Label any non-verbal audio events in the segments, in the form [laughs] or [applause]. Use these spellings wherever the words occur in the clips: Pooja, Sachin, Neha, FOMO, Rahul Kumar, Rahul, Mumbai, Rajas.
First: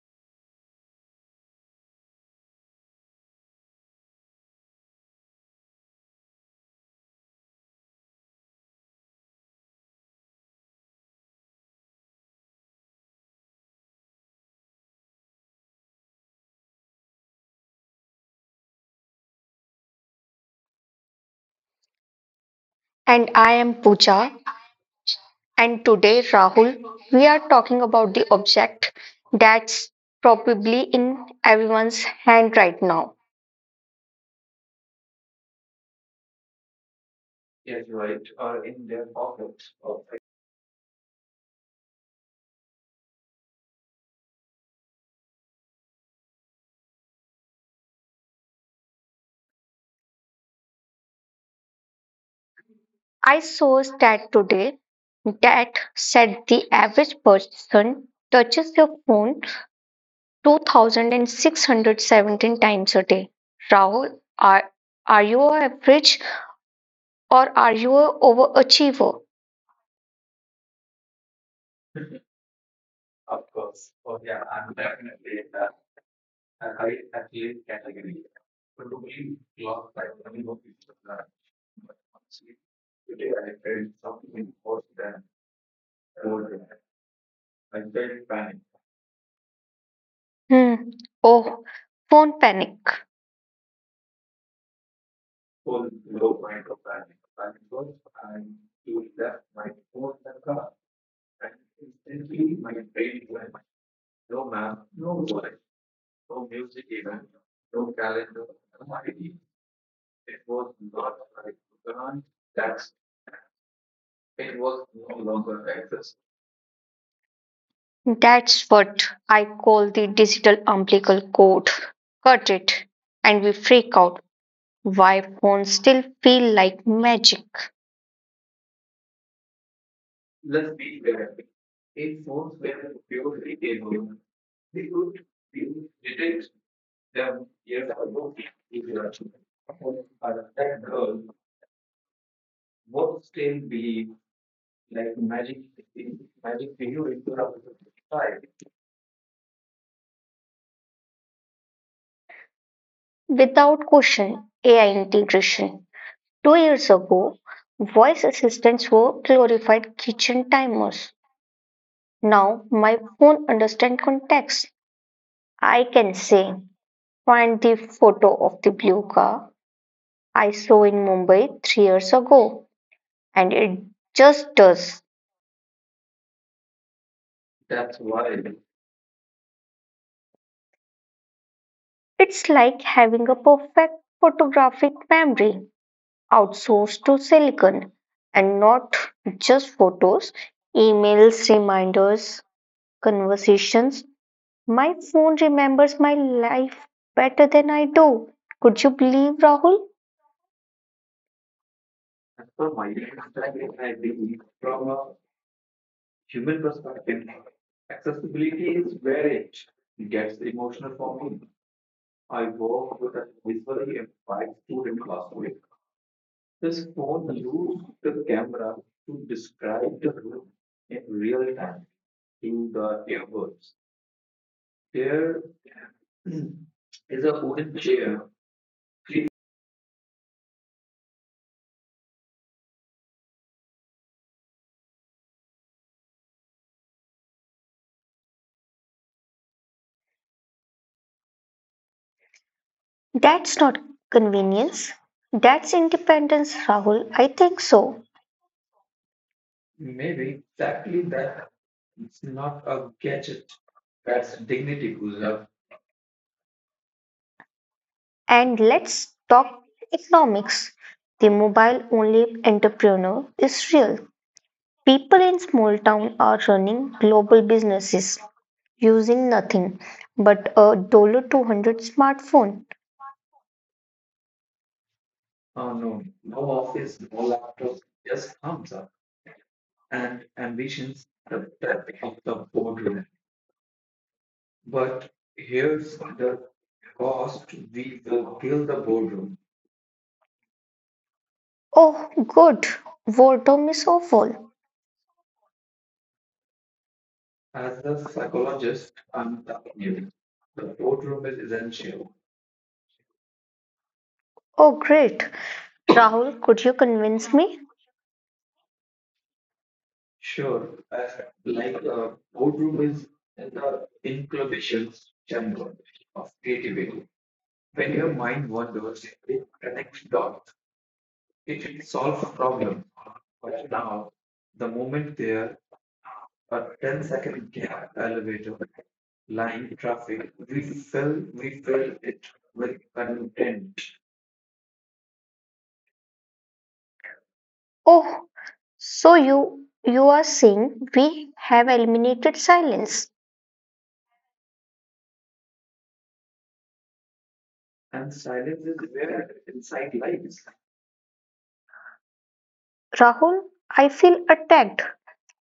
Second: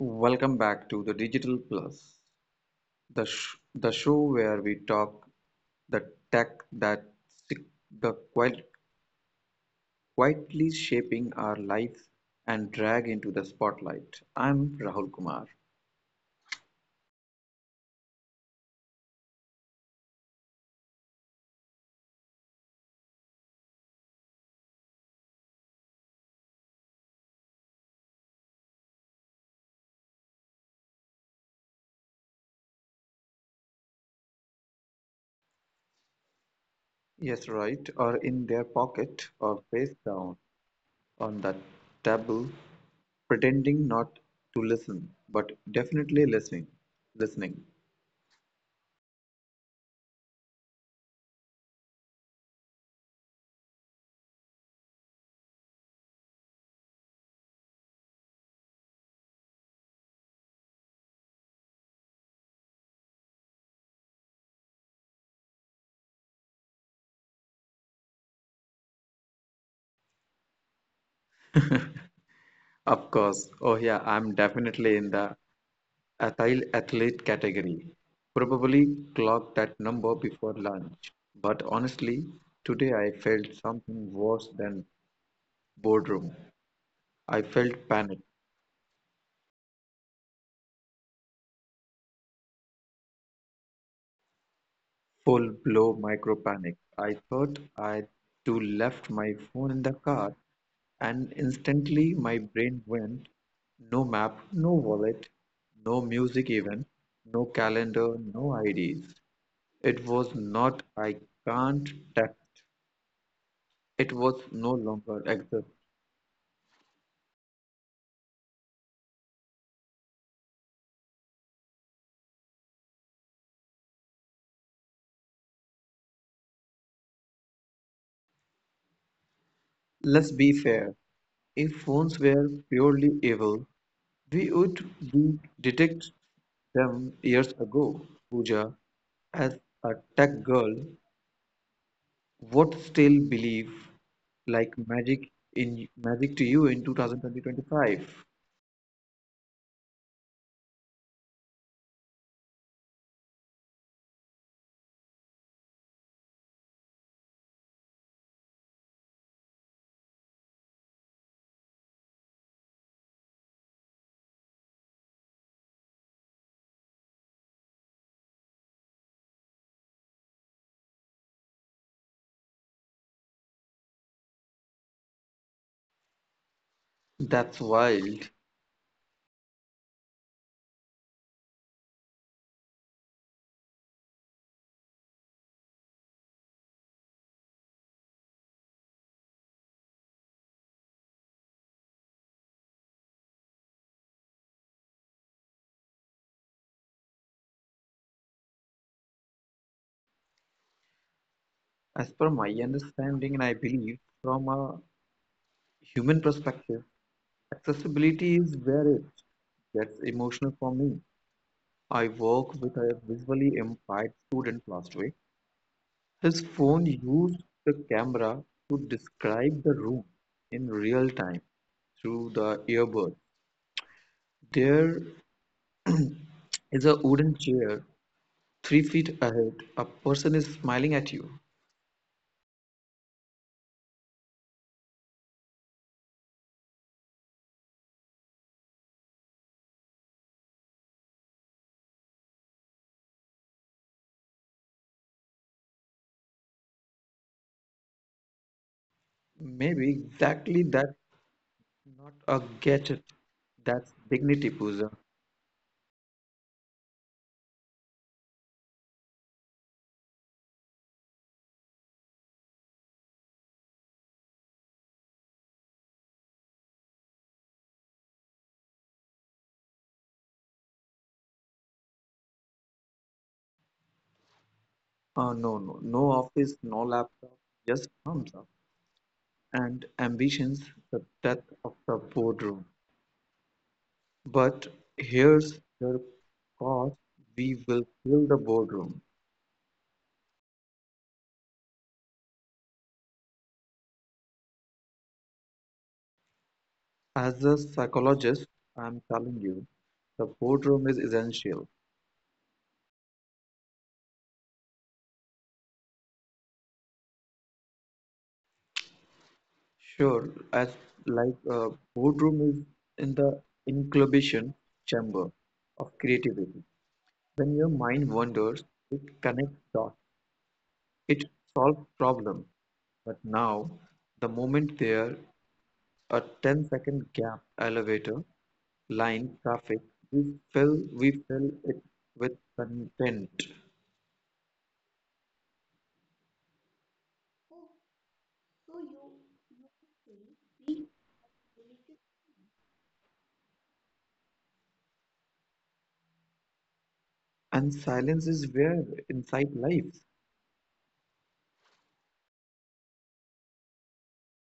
Welcome back to the Digital Plus, the show where we talk the tech that si- the quiet- quietly shaping our lives and drag into the spotlight. I'm Rahul Kumar. And I am Pooja. And today, Rahul, we are talking about the object that's probably in everyone's hand right now. Yes, right, or in their pocket or face down on that table, pretending not to listen, but definitely listening. Listening. I saw a stat today that said the average person touches their phone 2,617 times a day. Rahul, are, are you a average or are you a overachiever? [laughs] Of course. Oh yeah, I'm definitely in the Ethyl athlete category. Probably clocked that number before lunch. But honestly, today I felt something worse than boredom. I felt panic, Hmm. Oh, phone panic. full blow micro panic. I thought I too left my phone in the car, and instantly my brain went no map, no wallet, no music even, no calendar, no IDs. It was not I can't text. It was no longer exercise. That's what I call the digital umbilical cord. Cut it, and we freak out why phones still feel like magic. Let's be fair. If phones were purely evil, we would be detect them years ago. Pooja, as a tech girl, would still believe like magic in magic to you in 2025? Without question, AI integration. 2 years ago, voice assistants were glorified kitchen timers. Now my phone understands context. I can say, find the photo of the blue car I saw in Mumbai 3 years ago, and it just does. That's wild. It's like having a perfect photographic memory outsourced to silicon and not just photos, emails, reminders, conversations. My phone remembers my life better than I do. Could you believe, Rahul? As per my understanding, and I believe from a human perspective, accessibility is where it gets emotional for me. I work with a visually impaired student last week. His phone used the camera to describe the room in real time through the earbud. There [clears throat] is a wooden chair three feet ahead. A person is smiling at you. That's not convenience. That's independence, Rahul. I think so. Maybe exactly that's not a gadget. That's dignity, Pooja. And let's talk economics. The mobile only entrepreneur is real. People in small town are running global businesses using nothing but a dollar 200 smartphone. No, no, no office, no laptop, just thumbs up and ambitions, the death of the boardroom. But here's the cost we will kill the boardroom. Oh, good. Boredom is awful. As a psychologist, I'm telling you, the boardroom is essential. Oh, great. Rahul, could you convince me? Sure, as like uh, boardroom is in the incubation chamber of creativity. When your mind wanders, it connects dots, it solves problems. But now, the moment there a ten-second gap, elevator, line, traffic, we we fill it with content. Oh, so you are saying we have eliminated silence. And silence is where insight lies. Rahul, I feel attacked.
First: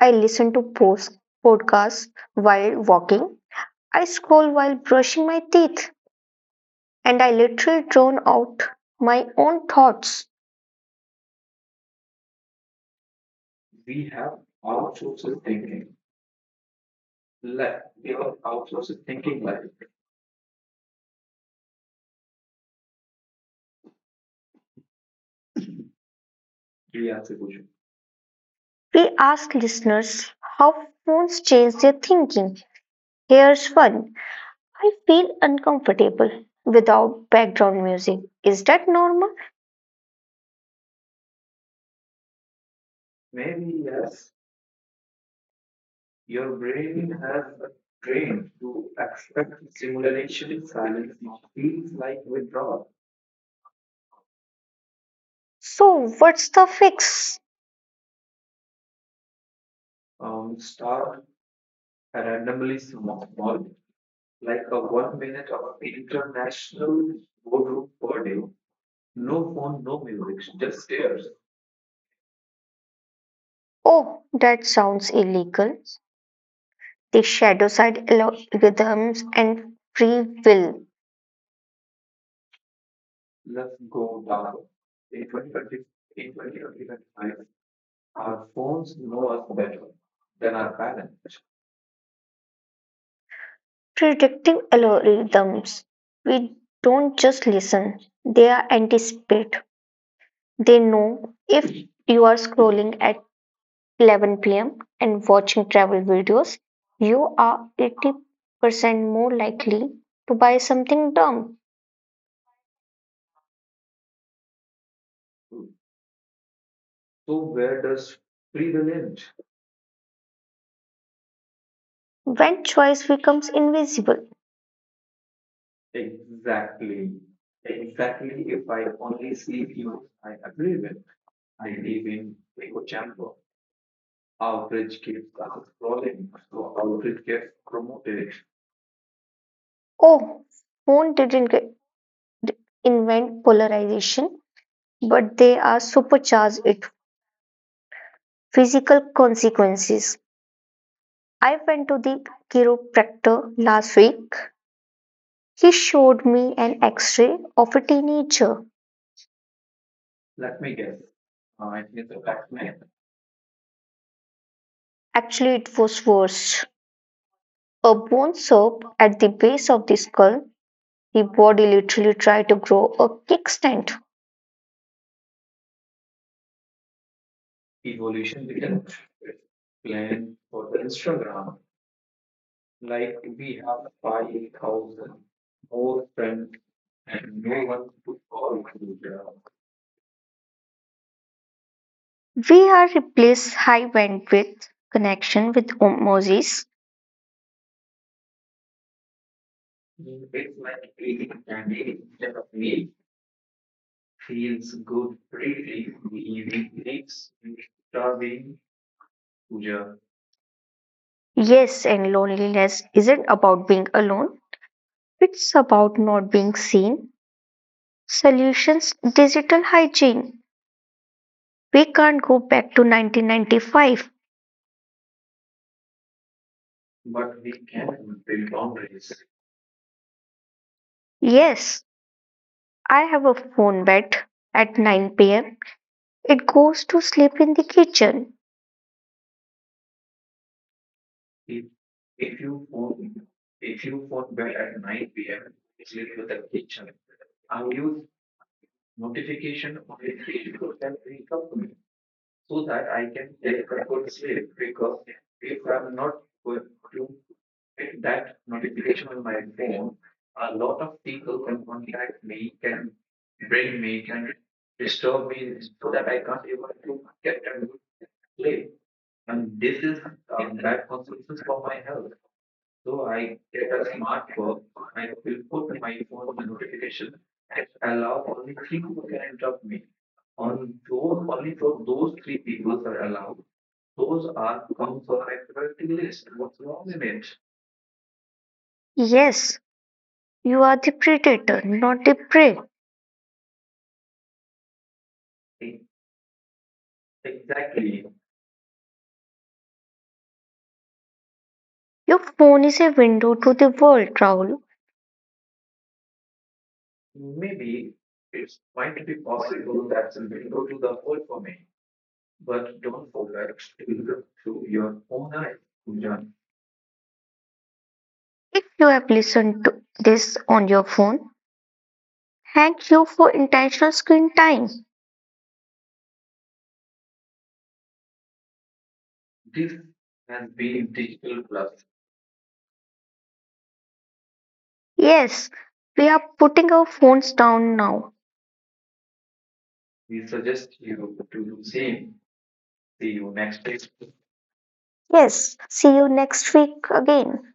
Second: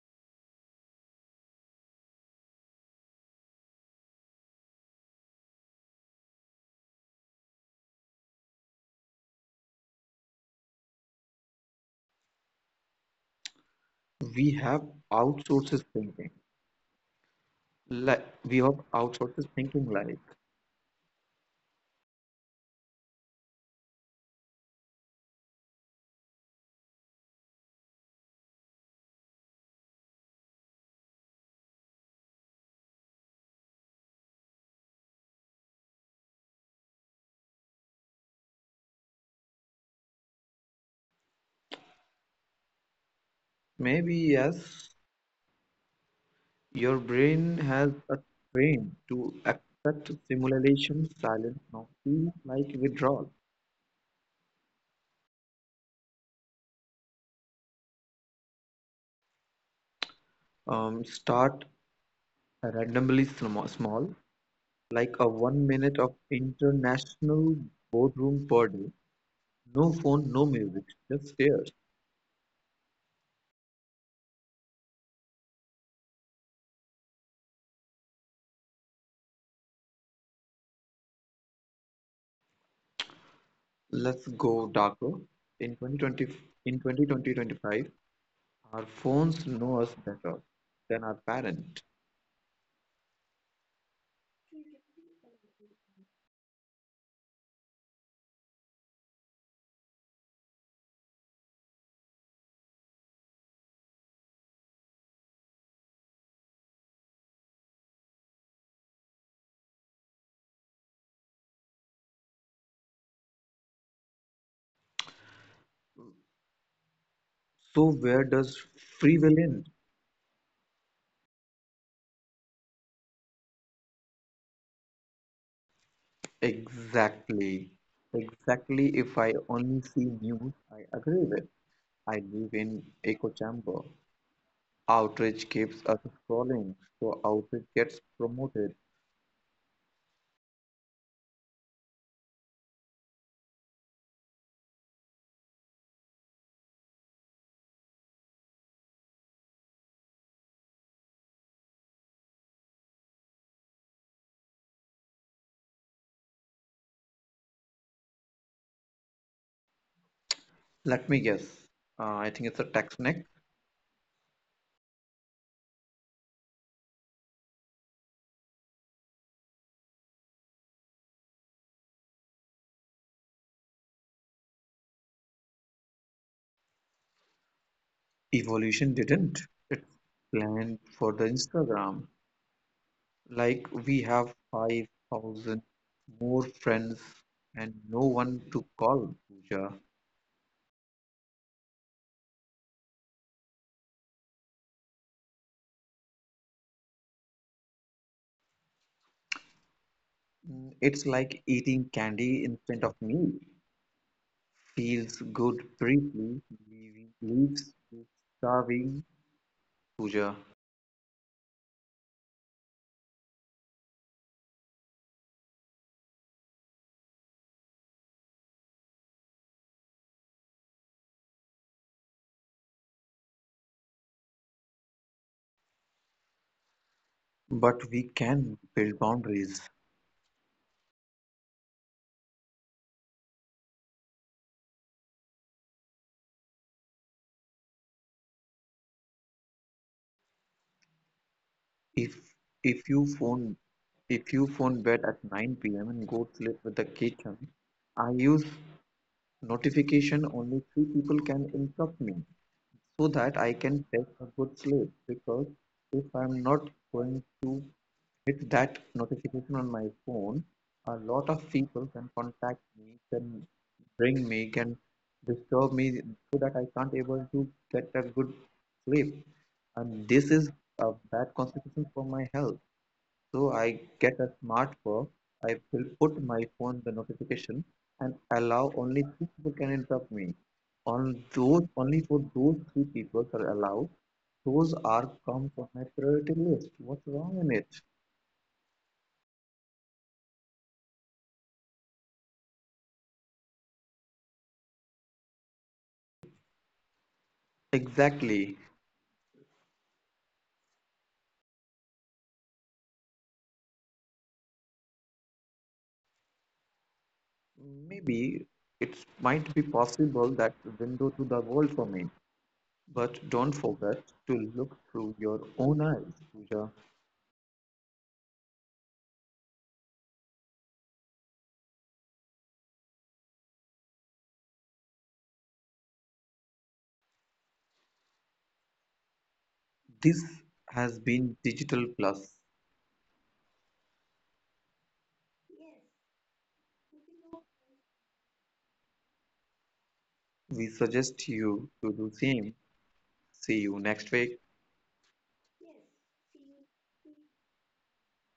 I listen to post podcasts while walking. I scroll while brushing my teeth, and I literally drawn out my own thoughts. We have outsources thinking like we have outsources thinking like We ask listeners how phones change their thinking. Here's one. I feel uncomfortable without background music. Is that normal? maybe yes, your brain has a train to accept simulation, silence now feel like withdrawal. So, what's the fix? Start randomly small, like a one minute of international boardroom per day, no phone, no music, just stairs. Oh, that sounds illegal. The shadow side algorithms and free will. Let's go darker. In 2020 in 2020, our phones know us better than our parent. Predictive algorithms. We don't just listen, they are anticipate. They know if you are scrolling at 11 p.m. and watching travel videos, you are 80% more likely to buy something dumb. So where does free will end? When choice becomes invisible, Exactly. Exactly. If I only see news I agree with, I live in echo chamber. Outrage keeps us scrolling, so outrage gets promoted. oh, phone didn't get- invent polarization, but they are supercharged it. Physical consequences. I went to the chiropractor last week. He showed me an x ray of a teenager. Let me guess. I think it's a tax neck. Actually, it was worse. A bone soap at the base of the skull, the body literally try to grow a kickstand. Evolution didn't plan for the Instagram. Like we have 5,000 more friends and no one to call. Sure. We are replace high bandwidth connection with osmosis. Mm, it's like eating candy instead of me. Feels good briefly, leaves you starving, Pooja. Yes, and loneliness isn't about being alone. It's about not being seen. Solutions digital hygiene. We can't go back to 1995. But we can build boundaries. Yes, I have a phone bet at 9 pm. It goes to sleep in the kitchen. If if you phone if you phone bed at 9 p.m. and go sleep with the kitchen, I use notification only 3 people can interrupt me so that I can take a good sleep, because if I'm not going to with that notification on my phone, a lot of people can contact me, can bring me, can disturb me so that I can't able to get a good sleep. And this is a bad consequence for my health. So I get a smartphone, I will put my phone the notification and allow only 3 people can interrupt me. On those only for those 3 people are allowed, those are come from my priority list. What's wrong in it? Yes, you are the predator, not the prey. Exactly. Your phone is a window to the world, Rahul. Maybe it might be possible that window to the world for me. But don't forget to look through your own eyes, Pooja. If you have listened to this on your phone, thank you for intentional screen time. This has been Digital Plus. Yes, we are putting our phones down now. We suggest you to do same. See you next week. Yes, see you next week again.